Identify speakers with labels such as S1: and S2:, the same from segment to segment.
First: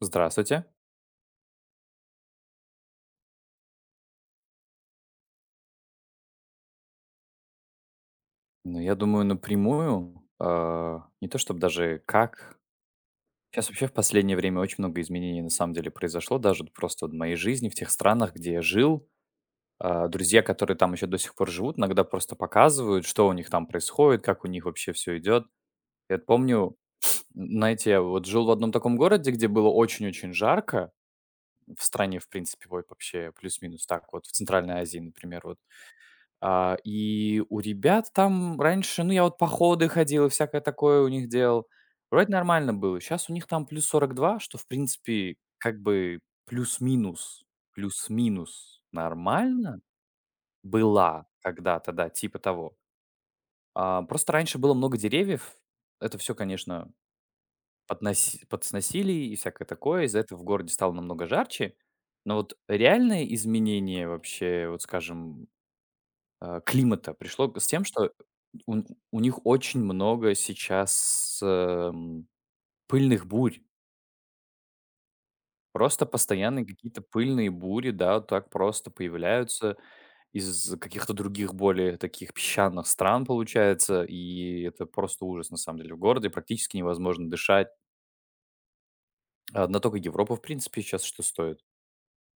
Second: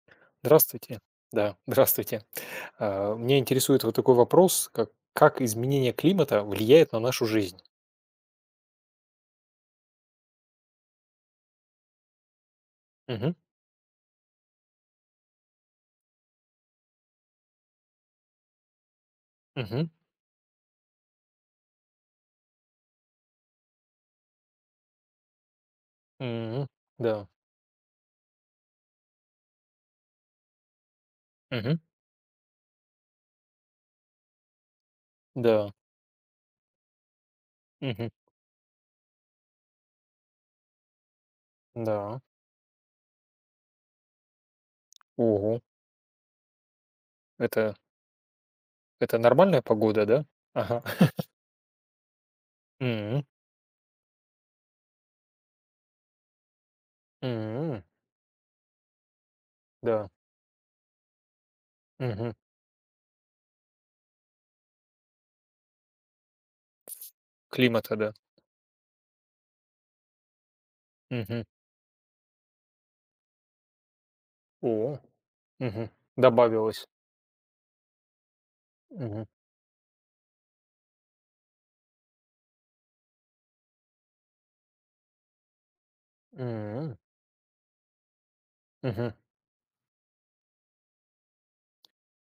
S1: Здравствуйте.
S2: Здравствуйте. Да, здравствуйте. Меня интересует вот такой вопрос, как изменение климата влияет на нашу жизнь.
S1: Ну, я думаю, напрямую, не то чтобы даже как.
S2: Мгм.
S1: Сейчас вообще в последнее время очень много изменений на самом деле произошло, даже вот просто в моей жизни, в тех странах, где я жил.
S2: Мгм.
S1: Друзья, которые там еще до сих пор живут, иногда просто показывают, что у них там происходит, как у них вообще все идет. Я вот
S2: М,
S1: помню,
S2: да.
S1: знаете, я вот жил в одном таком городе, где было очень-очень жарко,
S2: Мгм.
S1: в стране, в принципе, ой, вообще плюс-минус так, вот в Центральной Азии, например, вот.
S2: Да.
S1: И у
S2: Мгм.
S1: ребят там раньше, ну, я вот походы ходил и всякое такое у них делал.
S2: Да.
S1: Вроде нормально было. Сейчас у них там +42, что, в принципе,
S2: Ого.
S1: как бы плюс-минус,
S2: Это,
S1: плюс-минус
S2: это нормальная
S1: нормально
S2: погода, да? Ага.
S1: была когда-то, да, типа того.
S2: М,
S1: Просто раньше было много деревьев. Это все, конечно,
S2: м,
S1: подноси подсносили и всякое такое.
S2: да.
S1: Из-за этого в городе стало намного жарче.
S2: Мгм.
S1: Но вот реальное изменение вообще, вот скажем, климата пришло с тем,
S2: Климата,
S1: что
S2: да.
S1: ун у них очень много сейчас
S2: Мгм.
S1: пыльных бурь.
S2: О. Мгм.
S1: Просто постоянные
S2: Добавилось.
S1: какие-то пыльные бури, да, вот так просто
S2: Мгм.
S1: появляются из каких-то других, более таких песчаных стран, получается. И это просто ужас, на самом деле. В городе практически
S2: М,
S1: невозможно дышать.
S2: мгм.
S1: Одна только Европа, в принципе, сейчас что стоит.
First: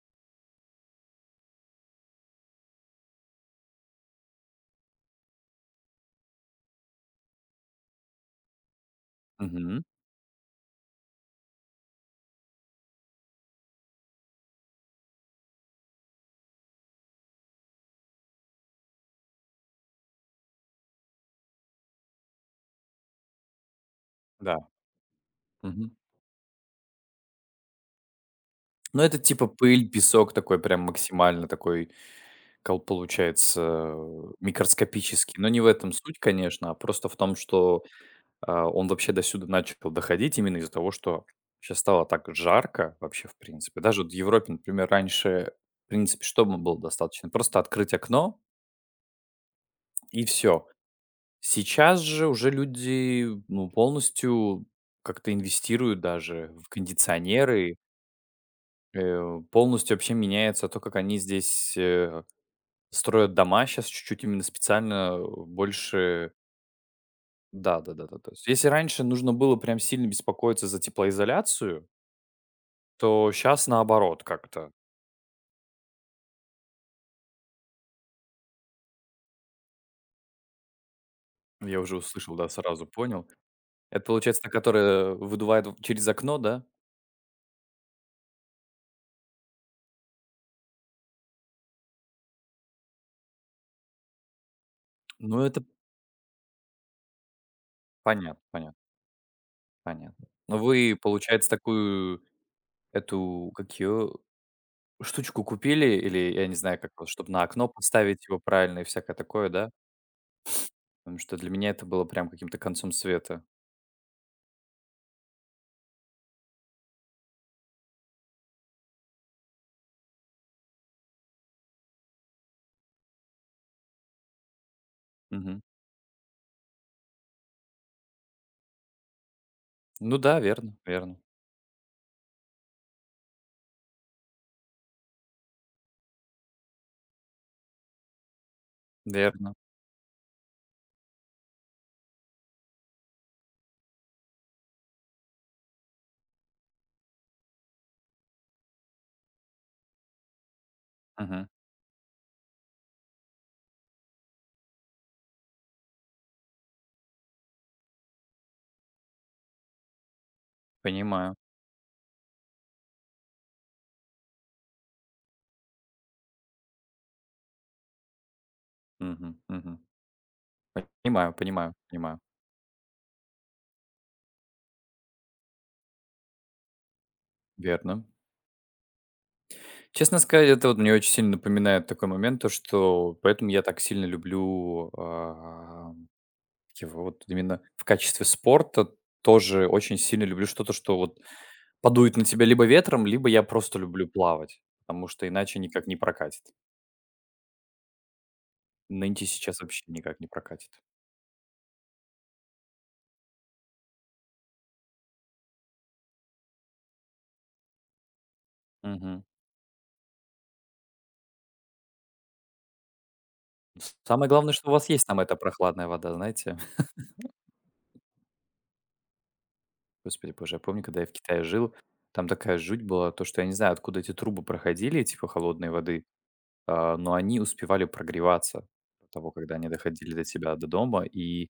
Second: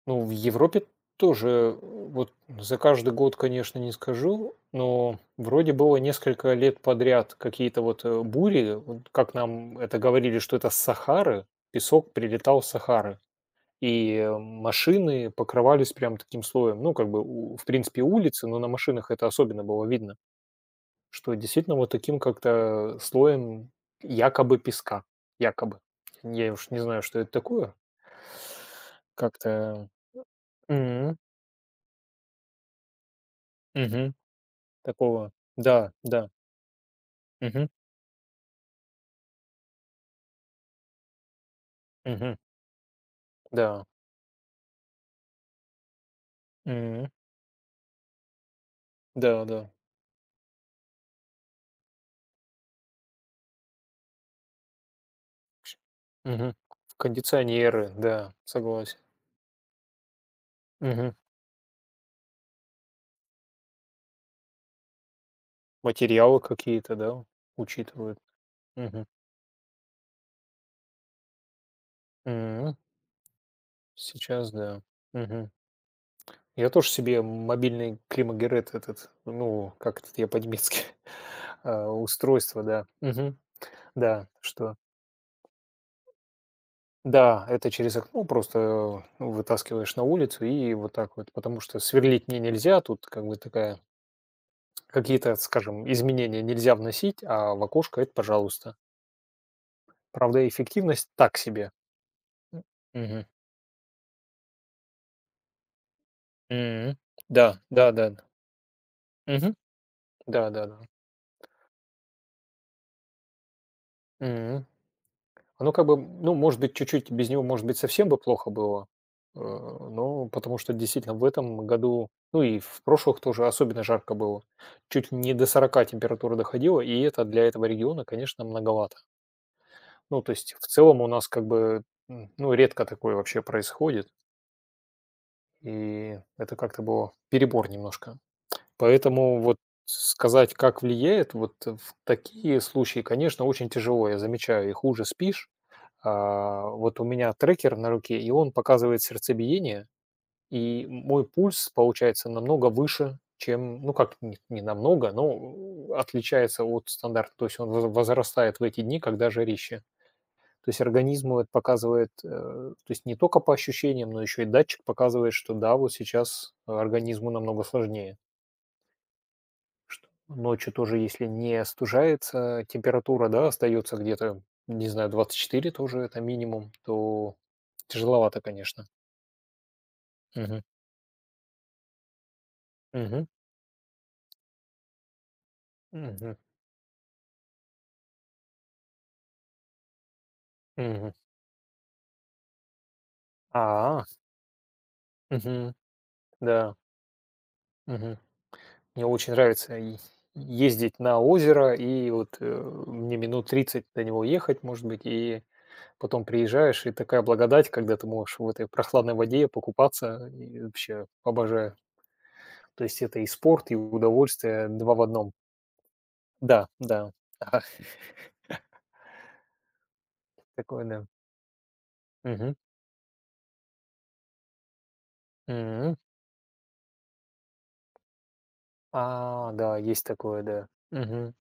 S2: Ну, в Европе тоже, вот за каждый год, конечно, не скажу, но вроде было несколько лет подряд какие-то вот бури, вот как нам
S1: Мгм.
S2: это говорили, что это с Сахары, песок прилетал с Сахары, и машины покрывались прям таким слоем, ну, как бы, в принципе, улицы, но на машинах это особенно было видно, что действительно вот таким как-то слоем
S1: Да.
S2: якобы песка, якобы.
S1: Мгм.
S2: Я уж не знаю, что это такое.
S1: Но это типа
S2: Как-то...
S1: пыль, песок такой прям максимально такой кал получается,
S2: Мгм. Такого.
S1: микроскопический. Но не в
S2: Да,
S1: этом суть,
S2: да.
S1: конечно, а просто в том,
S2: Мгм,
S1: что он вообще до сюда начал доходить именно из-за того, что сейчас стало так
S2: мгм.
S1: жарко вообще, в принципе.
S2: Да.
S1: Даже вот в Европе, например, раньше, в принципе, что было
S2: М.
S1: достаточно? Просто открыть окно
S2: Да, да.
S1: и все. Сейчас же уже люди, ну, полностью как-то инвестируют даже
S2: Мгм.
S1: в кондиционеры,
S2: Кондиционеры, да, согласен.
S1: полностью вообще меняется то, как
S2: Мгм.
S1: они здесь строят дома. Сейчас чуть-чуть именно специально больше.
S2: Материалы какие-то, да,
S1: Да-да-да-да.
S2: учитывают.
S1: То есть если раньше
S2: Мгм.
S1: нужно было прям сильно беспокоиться за теплоизоляцию,
S2: М.
S1: то сейчас наоборот
S2: Сейчас
S1: как-то.
S2: да. Мгм. Я тоже себе мобильный климагерет этот, ну, как этот, я по-немецки,
S1: Я
S2: а,
S1: уже услышал, да,
S2: устройство,
S1: сразу
S2: да.
S1: понял.
S2: Мгм.
S1: Это
S2: Да,
S1: получается та,
S2: что
S1: которая выдувает в через окно, да?
S2: Да, это через окно просто, ну, вытаскиваешь на улицу и вот так вот, потому что сверлить мне нельзя, тут как бы такая. Какие-то,
S1: Ну, это
S2: скажем, изменения нельзя вносить, а в окошко — это
S1: понятно,
S2: пожалуйста.
S1: понятно, понятно.
S2: Правда,
S1: Но вы,
S2: эффективность так
S1: получается,
S2: себе.
S1: такую,
S2: М. Мгм.
S1: эту, как её, штучку купили или, я не знаю, как
S2: М.
S1: чтобы на
S2: Да,
S1: окно
S2: да-да.
S1: поставить его правильно и всякое такое,
S2: Мгм.
S1: да?
S2: Да-да-да.
S1: Потому что для меня это было прям каким-то концом света.
S2: М. Оно как бы, ну, может быть, чуть-чуть без него, может быть, совсем бы плохо было, но потому что действительно в этом году, ну, и в прошлых тоже особенно жарко было. Чуть ли не до
S1: Мгм.
S2: 40 температура доходила, и это для этого региона, конечно, многовато.
S1: Ну
S2: Ну, то
S1: да,
S2: есть в
S1: верно,
S2: целом у
S1: верно,
S2: нас как бы, ну, редко такое вообще происходит. И это как-то было перебор немножко. Поэтому
S1: верно.
S2: вот сказать, как влияет, вот в такие случаи, конечно, очень тяжело. Я замечаю, и хуже спишь. А, вот у меня трекер на руке, и он показывает сердцебиение, и мой
S1: Мгм.
S2: пульс получается намного выше, чем, ну как не намного, но отличается от стандарта. То есть он возрастает в эти дни, когда жарище. То есть
S1: Понимаю.
S2: организму это показывает, то есть не только по ощущениям, но еще и датчик показывает, что да, вот сейчас организму намного сложнее.
S1: Мгм, мгм.
S2: Ночью тоже, если
S1: Понимаю,
S2: не
S1: понимаю, понимаю.
S2: остужается, температура, да, остается где-то, не знаю, 24 тоже это минимум, то
S1: Верно.
S2: тяжеловато, конечно.
S1: Честно сказать,
S2: Мгм.
S1: это вот мне очень сильно напоминает такой момент, то что
S2: Мгм.
S1: поэтому я так сильно люблю,
S2: Мгм.
S1: его вот именно в качестве спорта тоже очень сильно люблю что-то, что
S2: Мгм.
S1: вот подует на тебя либо ветром, либо я просто
S2: А,
S1: люблю плавать, потому что иначе
S2: мгм.
S1: никак не прокатит.
S2: Да. Мгм. Мне
S1: Нынче
S2: очень
S1: сейчас
S2: нравится
S1: вообще
S2: и
S1: никак не прокатит.
S2: ездить на озеро, и мне минут 30 до него ехать, может быть, и потом приезжаешь, и такая благодать, когда ты можешь в этой прохладной
S1: Мгм.
S2: воде покупаться, и вообще обожаю. То есть это и спорт, и
S1: Самое главное, что
S2: удовольствие,
S1: у вас
S2: 2 в
S1: есть там
S2: одном.
S1: эта прохладная вода, знаете?
S2: Да, да. Ага,
S1: Господи боже, я помню,
S2: такое,
S1: когда я
S2: да.
S1: в Китае жил, там
S2: Мгм.
S1: такая жуть была, то, что я не знаю, откуда эти трубы проходили, типа холодной
S2: Мгм.
S1: воды, но они успевали прогреваться до того,
S2: А,
S1: когда они
S2: да, есть
S1: доходили до
S2: такое,
S1: тебя, до
S2: да.
S1: дома.
S2: Мгм.
S1: И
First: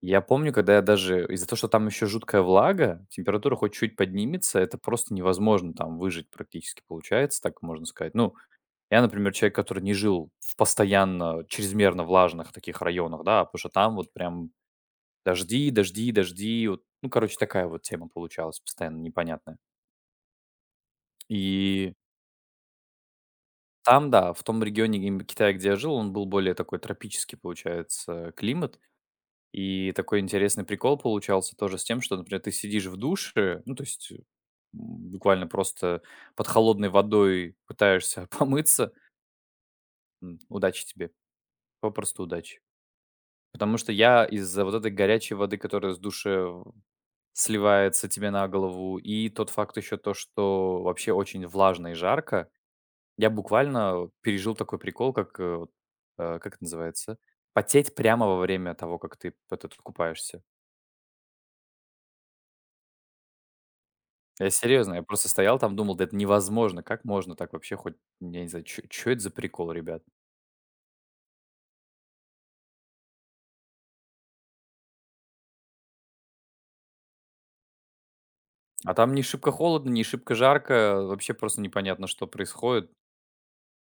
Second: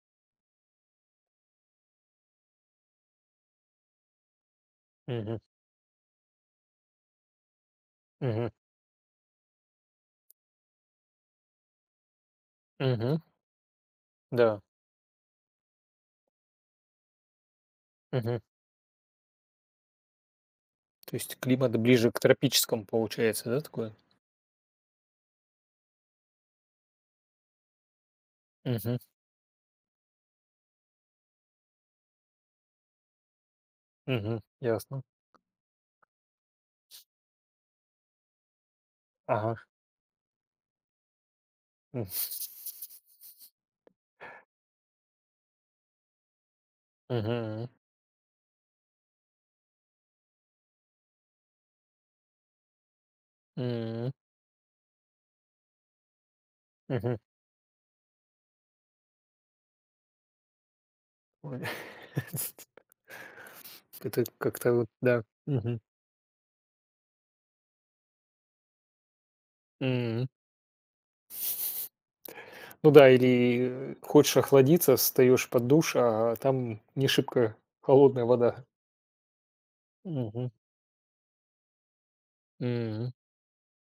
S1: я помню, когда я даже из-за того, что там еще жуткая влага, температура хоть чуть поднимется, это просто
S2: Мгм.
S1: невозможно там выжить практически получается, так можно сказать. Ну,
S2: Мгм.
S1: я, например, человек, который не жил в постоянно чрезмерно влажных таких
S2: Мгм.
S1: районах, да, потому что там вот прям
S2: Да.
S1: дожди, дожди, дожди, вот, ну, короче, такая вот тема
S2: Мгм.
S1: получалась постоянно непонятная.
S2: То есть климат
S1: И
S2: ближе к тропическому получается, да, такое?
S1: Там да, в том регионе им Китая, где я жил, он был более такой тропический, получается, климат.
S2: Мгм.
S1: И такой интересный прикол получался тоже с тем, что, например, ты сидишь в душе, ну, то есть,
S2: Мгм. Ясно.
S1: буквально просто под холодной водой пытаешься помыться.
S2: Ага.
S1: Удачи тебе,
S2: М.
S1: попросту удачи. Потому что я из-за вот этой горячей воды, которая с души
S2: Мгм.
S1: сливается тебе на голову, и тот факт еще то, что вообще очень влажно и жарко, я буквально
S2: М.
S1: пережил такой прикол, как, э, вот, э, как это
S2: Мгм.
S1: называется, потеть прямо во время того, как ты вот этот купаешься.
S2: Ой. Это
S1: Я
S2: как-то вот,
S1: серьезно, я
S2: да.
S1: просто стоял там,
S2: Мгм.
S1: думал, да это невозможно, как можно так вообще хоть, я не знаю, что это за прикол, ребят.
S2: М. Ну да, или, хочешь охладиться, встаёшь под душ, а там не шибко холодная вода.
S1: А там не шибко холодно, не шибко
S2: Мгм.
S1: жарко, вообще просто непонятно, что происходит.
S2: М.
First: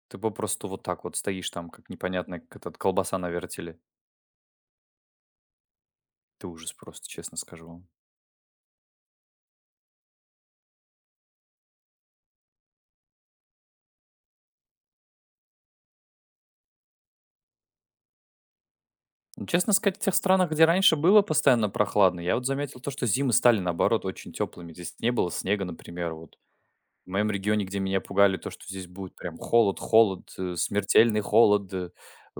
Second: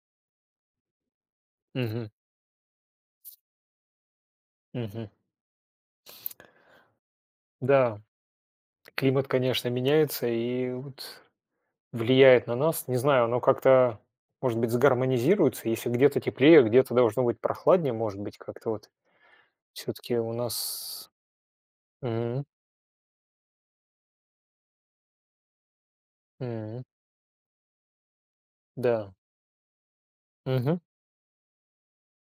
S1: Ты попросту вот так вот стоишь там, как
S2: Мгм.
S1: непонятная к- этот колбаса на вертеле.
S2: Мгм.
S1: Ты ужас просто, честно скажу вам.
S2: Да, климат, конечно, меняется и вот влияет на нас. Не знаю, оно как-то, может быть, сгармонизируется, если где-то теплее, где-то должно быть прохладнее, может быть, как-то вот
S1: Ну, честно
S2: все
S1: сказать, в тех
S2: таки у
S1: странах, где раньше
S2: нас.
S1: было постоянно прохладно, я
S2: Мгм.
S1: вот заметил то, что зимы стали, наоборот, очень теплыми. Здесь не было снега, например, вот.
S2: Мгм.
S1: В моем регионе, где меня пугали, то, что здесь
S2: Да.
S1: будет прям холод, холод,
S2: Мгм.
S1: смертельный холод.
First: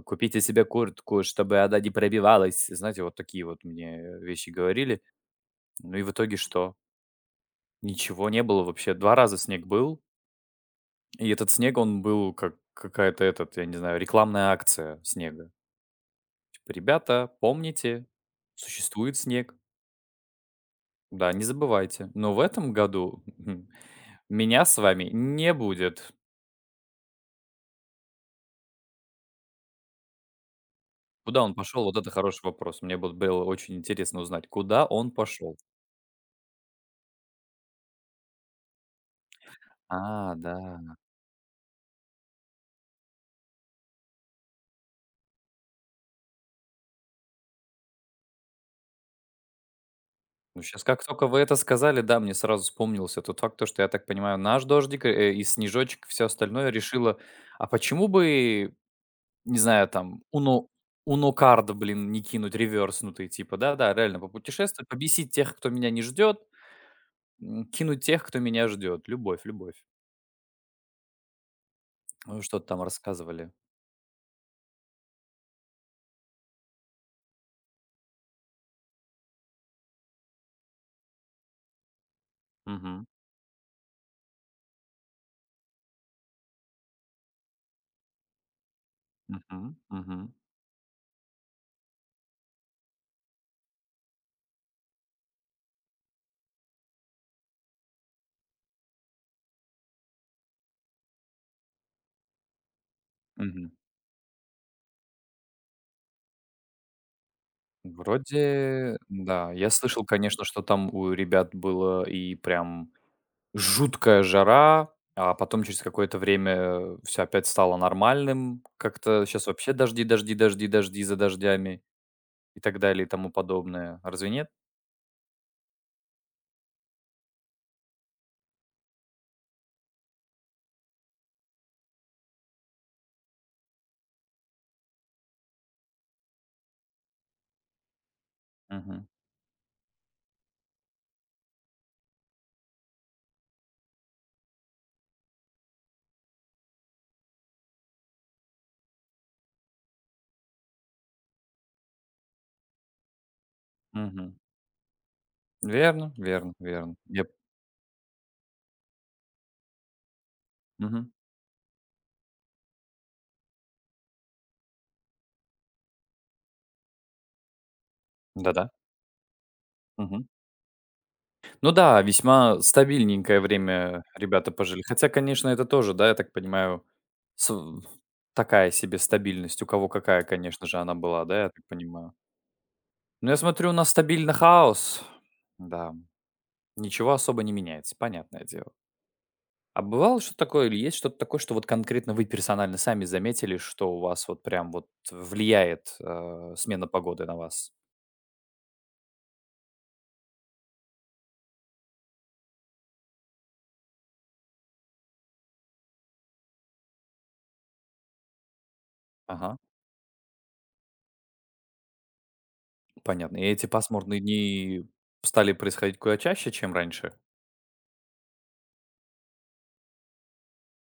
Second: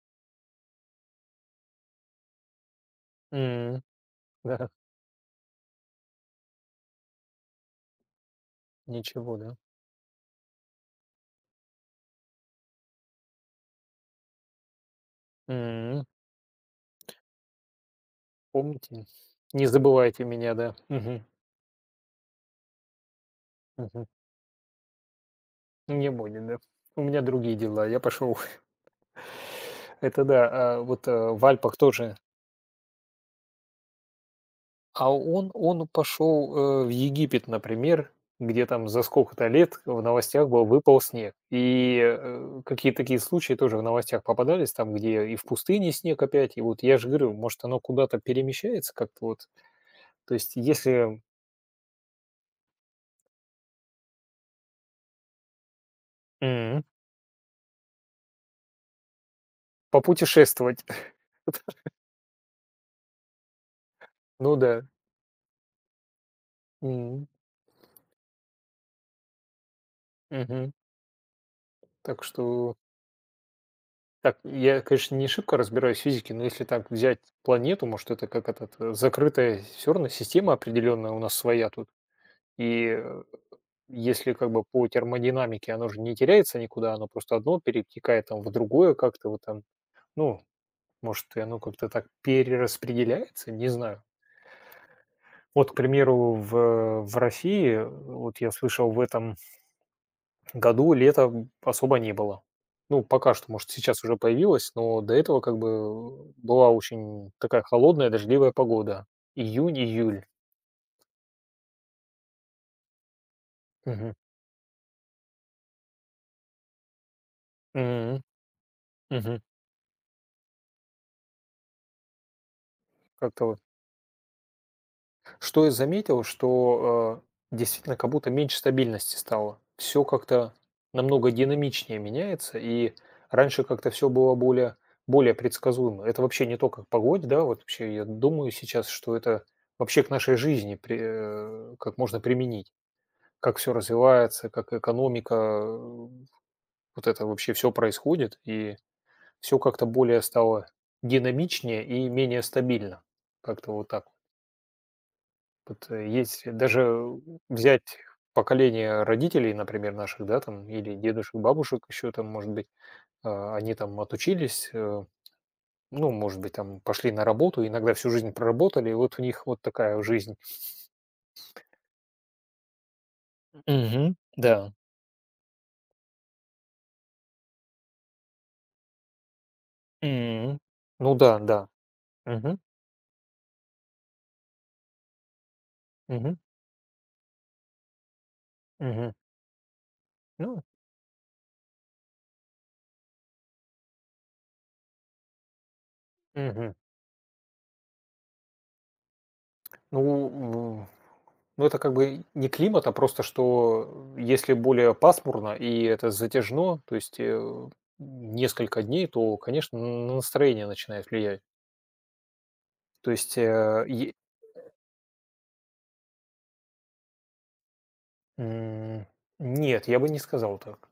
S1: Купите себе куртку, чтобы она не пробивалась. Знаете, вот такие вот
S2: М.
S1: мне вещи
S2: Да.
S1: говорили. Ну и в итоге что? Ничего не было вообще. Два раза
S2: Ничего, да.
S1: снег был, и этот снег, он был как какая-то, этот, я не знаю, рекламная акция снега.
S2: М,
S1: Типа, ребята, помните,
S2: помните?
S1: существует снег,
S2: Не забывайте меня, да. Мгм,
S1: да, не забывайте. Но в этом году
S2: мгм.
S1: меня с вами не
S2: Ну, не
S1: будет.
S2: будет, да. У меня другие дела, я пошел. Это да,
S1: Куда
S2: в
S1: он
S2: Альпах
S1: пошел? Вот это
S2: тоже.
S1: хороший вопрос. Мне бы было очень интересно узнать, куда он
S2: А он
S1: пошел.
S2: он пошел, в Египет, например, где там за сколько-то лет в
S1: А,
S2: новостях
S1: да.
S2: был выпал снег. И, какие-то такие случаи тоже в новостях попадались, там, где и в пустыне снег опять. И вот я же говорю, может, оно куда-то перемещается как-то вот. То есть
S1: Ну, сейчас как
S2: если,
S1: только вы это сказали, да, мне сразу вспомнился тот факт, то, что, я так понимаю, наш дождик и снежочек, все остальное
S2: м,
S1: решила, а почему бы, не знаю, там,
S2: попутешествовать.
S1: унокард, блин, не кинуть реверснутый, типа, да-да, реально
S2: Ну да.
S1: попутешествовать, побесить тех, кто меня не ждет, кинуть тех, кто меня ждет. Любовь, любовь.
S2: Мгм. Так
S1: Вы что-то
S2: что
S1: там рассказывали.
S2: так, я, конечно, не шибко разбираюсь в физике, но если так взять планету, может, это как закрытая все равно система определенная у нас своя тут. И
S1: Мгм.
S2: э, если как бы по термодинамике оно же не теряется никуда, оно просто одно перетекает там в другое как-то вот
S1: Мгм.
S2: там,
S1: Мгм.
S2: ну, может, и оно как-то так перераспределяется, не знаю. Вот, к примеру, в России, вот я слышал в этом году лета особо не было. Ну, пока что,
S1: Мгм.
S2: может, сейчас уже появилось, но до этого как бы была очень такая холодная, дождливая
S1: Вроде,
S2: погода.
S1: да. Я
S2: Июнь,
S1: слышал,
S2: июль.
S1: конечно, что там у ребят было и прям
S2: Мгм.
S1: жуткая жара, а потом через какое-то время всё опять стало
S2: Мгм.
S1: нормальным. Как-то
S2: Мгм.
S1: сейчас вообще дожди, дожди, дожди, дожди за дождями и так далее и тому
S2: Как-то вот.
S1: подобное. Разве нет?
S2: Что я заметил, что, действительно как будто меньше стабильности стало. Все как-то намного динамичнее меняется, и раньше как-то все было более предсказуемо. Это вообще не только к погоде, да, вот вообще я думаю сейчас,
S1: Мгм.
S2: что это вообще к нашей жизни как можно применить. Как все развивается, как экономика, вот это вообще все происходит, и все как-то более стало динамичнее и менее стабильно. Как-то вот так. Вот.
S1: Мгм.
S2: Вот,
S1: Верно,
S2: есть
S1: верно, верно.
S2: даже
S1: Я
S2: взять поколение родителей, например, наших, да, там, или
S1: Мгм.
S2: дедушек, бабушек еще там, может быть, они там отучились, ну, может быть, там пошли на работу, иногда всю жизнь
S1: Да-да.
S2: проработали, и вот у них вот такая
S1: Мгм.
S2: жизнь.
S1: Ну да, весьма стабильненькое время
S2: Мгм.
S1: ребята
S2: Да.
S1: пожили. Хотя, конечно, это тоже, да, я так понимаю, с- такая себе стабильность. У кого какая,
S2: М.
S1: конечно же, она
S2: Ну
S1: была,
S2: да,
S1: да, я так
S2: да.
S1: понимаю.
S2: Мгм.
S1: Но я смотрю, у нас стабильно хаос. Да,
S2: Мгм.
S1: ничего особо не меняется, понятное дело.
S2: Мгм.
S1: А бывало что
S2: Ну.
S1: такое, или есть что-то такое, что вот конкретно вы персонально сами заметили, что у вас вот прям вот влияет
S2: Мгм.
S1: смена погоды на вас?
S2: Ну, м, ну, это как бы не климат, а просто что если более пасмурно и это затяжно, то есть несколько дней, то,
S1: Ага,
S2: конечно, на настроение начинает влиять. То
S1: понятно.
S2: есть,
S1: И эти
S2: э, е-
S1: пасмурные дни стали происходить куда чаще, чем раньше?
S2: м, нет, я бы не сказал так.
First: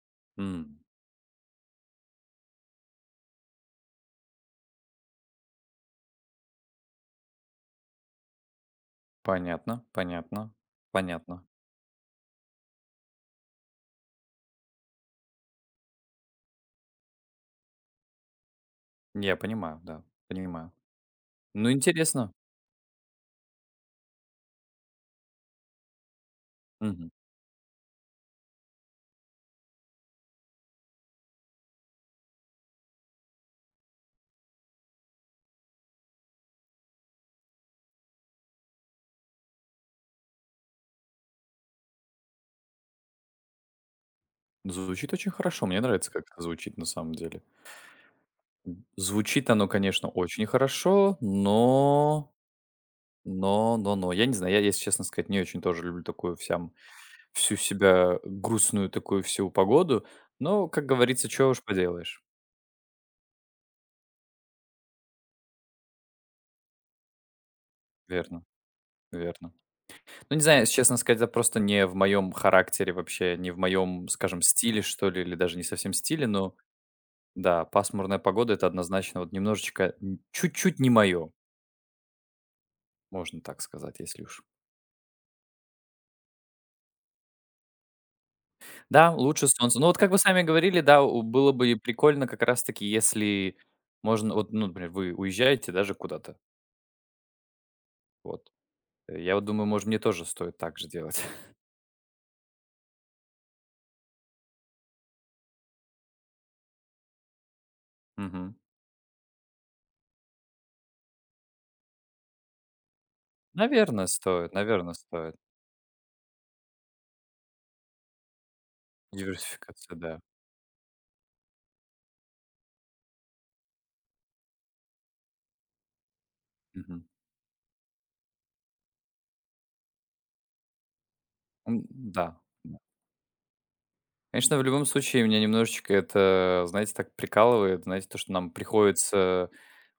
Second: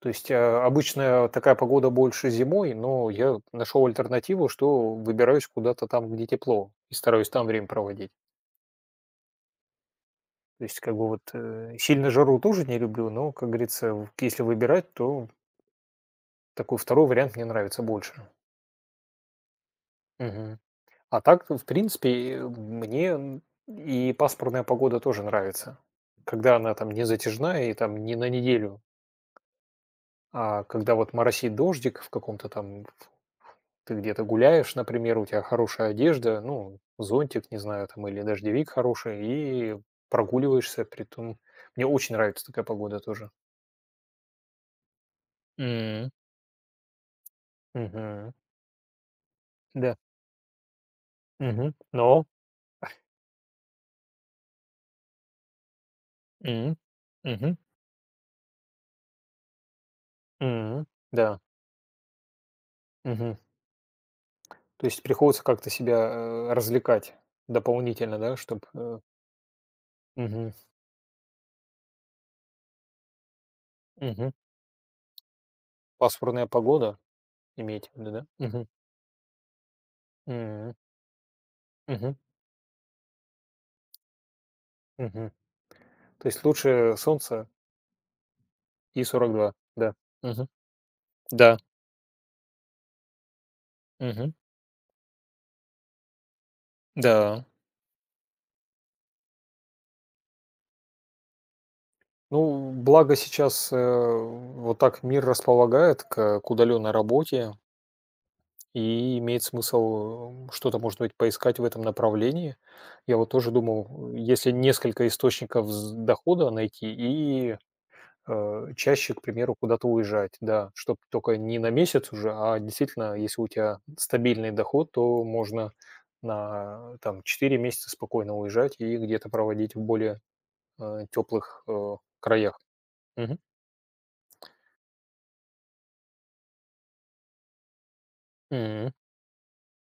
S2: То есть э,
S1: М.
S2: обычно такая погода больше зимой, но я нашел альтернативу, что выбираюсь куда-то там, где тепло, и стараюсь там время проводить.
S1: Понятно, понятно,
S2: То есть, как бы вот
S1: понятно.
S2: э, сильно жару тоже не люблю, но, как говорится, если выбирать, то такой второй вариант мне нравится больше.
S1: Я понимаю, да,
S2: Мгм.
S1: понимаю.
S2: А так, в
S1: Ну, интересно.
S2: принципе, мне и пасмурная погода тоже нравится. Когда она там не
S1: Мгм.
S2: затяжная и там не на неделю, а когда вот моросит дождик в каком-то там, в ты где-то гуляешь, например, у тебя хорошая одежда, ну, зонтик, не знаю, там или дождевик хороший, и прогуливаешься, притом мне очень нравится такая погода тоже.
S1: Звучит очень хорошо. Мне нравится,
S2: М.
S1: как это звучит на самом деле.
S2: Мгм.
S1: Звучит оно,
S2: Да.
S1: конечно, очень хорошо,
S2: Мгм. Но.
S1: но... но, но. Я не знаю, я, если честно сказать, не очень тоже люблю такую
S2: М.
S1: всю
S2: Мгм.
S1: себя грустную такую всю погоду. Но, как
S2: М.
S1: говорится,
S2: Да.
S1: чего уж поделаешь.
S2: Мгм. То есть приходится как-то себя развлекать дополнительно, да,
S1: Верно,
S2: чтобы э.
S1: верно. Ну, не знаю, если честно сказать, это просто не в моем характере вообще, не в моем, скажем, стиле, что ли, или даже не совсем стиле,
S2: Пасмурная
S1: но
S2: погода,
S1: да,
S2: имеете в виду,
S1: пасмурная
S2: да?
S1: погода —
S2: Мгм,
S1: это однозначно вот немножечко, н
S2: м,
S1: чуть-чуть не мое,
S2: мгм,
S1: можно так сказать, если уж.
S2: мгм. То есть лучше солнце и
S1: Да,
S2: сорок
S1: лучше
S2: два,
S1: солнце. Ну,
S2: да.
S1: вот как вы сами
S2: Мгм.
S1: говорили, да, у было
S2: Да.
S1: бы и прикольно как раз таки, если
S2: Мгм.
S1: можно вот, ну, например, вы уезжаете даже куда-то,
S2: Да.
S1: вот. Я вот думаю, может, мне тоже стоит так же делать.
S2: Ну, благо сейчас, вот так мир располагает к удалённой работе,
S1: Мгм.
S2: и имеет смысл, что-то, может быть, поискать в этом направлении. Я вот тоже
S1: Наверное,
S2: думал, если
S1: стоит, наверное,
S2: несколько
S1: стоит.
S2: источников з дохода найти и чаще, к примеру, куда-то
S1: Диверсификация, да.
S2: уезжать, да, чтобы только не на месяц уже, а действительно, если у тебя стабильный доход, то можно на
S1: Мгм.
S2: там 4 месяца спокойно уезжать и где-то проводить в более теплых
S1: М, да.
S2: краях.
S1: Да.
S2: Мгм.
S1: Конечно, в любом случае меня немножечко это, знаете, так прикалывает, знаете, то, что нам
S2: М,
S1: приходится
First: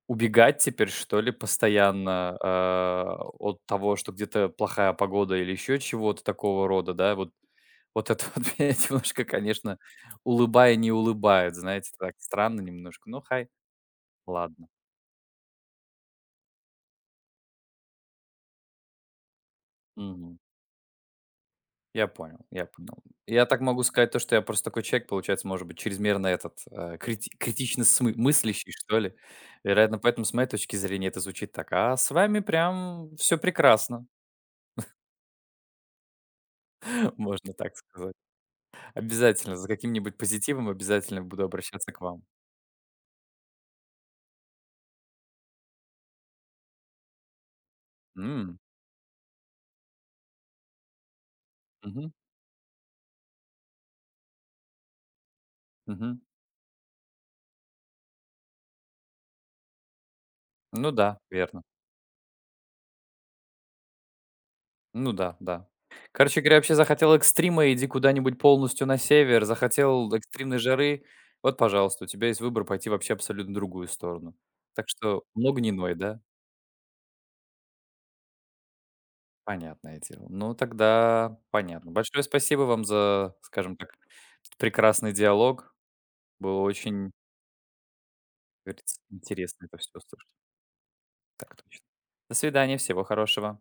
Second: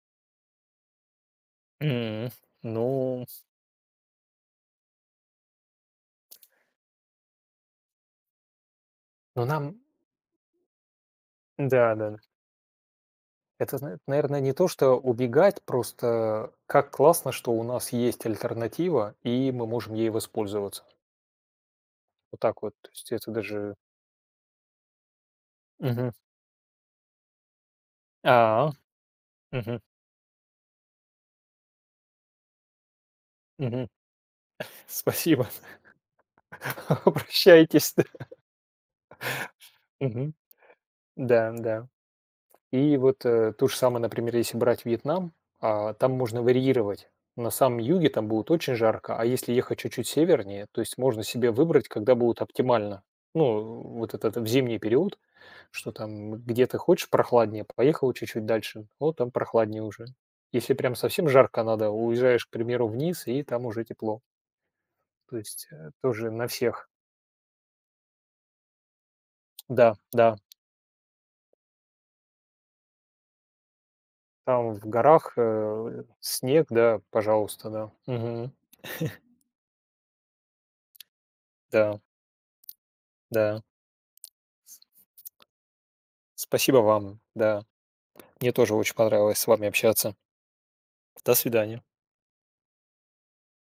S1: убегать теперь, что ли,
S2: м.
S1: постоянно,
S2: Ну,
S1: от того, что где-то плохая погода или еще чего-то такого рода, да? Вот это вот меня немножко,
S2: ну нам,
S1: конечно, улыбая не улыбает, знаете,
S2: да, да,
S1: так
S2: да.
S1: странно немножко. Ну, хай,
S2: Это, наверное, не
S1: ладно.
S2: то, что убегать, просто как классно, что у нас есть альтернатива, и мы можем ей
S1: Мгм.
S2: воспользоваться.
S1: Я понял,
S2: Вот так
S1: я
S2: вот. То
S1: понял.
S2: есть это
S1: Я так
S2: даже.
S1: могу сказать то, что я просто такой человек, получается, может быть,
S2: Мгм.
S1: чрезмерно этот, критично смы мыслящий,
S2: А,
S1: что ли.
S2: мгм.
S1: Вероятно, поэтому с моей точки зрения это звучит так: «А с вами прям все
S2: Мгм.
S1: прекрасно»,
S2: Спасибо.
S1: можно так
S2: Обращайтесь, да.
S1: сказать. Обязательно, за каким-нибудь
S2: Мгм.
S1: позитивом обязательно буду
S2: Да, да.
S1: обращаться к вам.
S2: И вот, то же самое, например, если брать Вьетнам, а, там можно варьировать. На самом юге там будет
S1: М,
S2: очень жарко, а если ехать чуть-чуть севернее, то есть можно себе выбрать,
S1: мгм,
S2: когда будет оптимально. Ну, вот этот в зимний период, что
S1: мгм.
S2: там где ты хочешь прохладнее, поехал чуть-чуть дальше, вот там прохладнее уже. Если
S1: Ну
S2: прям
S1: да,
S2: совсем
S1: верно.
S2: жарко надо, уезжаешь, к примеру, вниз, и там уже тепло.
S1: Ну да,
S2: То
S1: да.
S2: есть, тоже
S1: Короче
S2: на
S1: говоря, вообще
S2: всех.
S1: захотел экстрима — иди куда-нибудь полностью на север,
S2: Да,
S1: захотел
S2: да.
S1: экстремной жары — вот, пожалуйста, у тебя есть выбор пойти вообще абсолютно другую сторону.
S2: Там
S1: Так
S2: в
S1: что
S2: горах,
S1: много не ной, да?
S2: снег, да, пожалуйста, да. Мгм.
S1: Понятное дело. Ну, тогда понятно.
S2: Да,
S1: Большое спасибо вам за,
S2: да.
S1: скажем так, этот прекрасный диалог. Было
S2: Спасибо
S1: очень,
S2: вам, да. Мне тоже
S1: как
S2: очень
S1: говорится,
S2: понравилось с
S1: интересно
S2: вами
S1: это все
S2: общаться.
S1: услышать.
S2: До
S1: Так
S2: свидания.
S1: точно. До свидания, всего хорошего.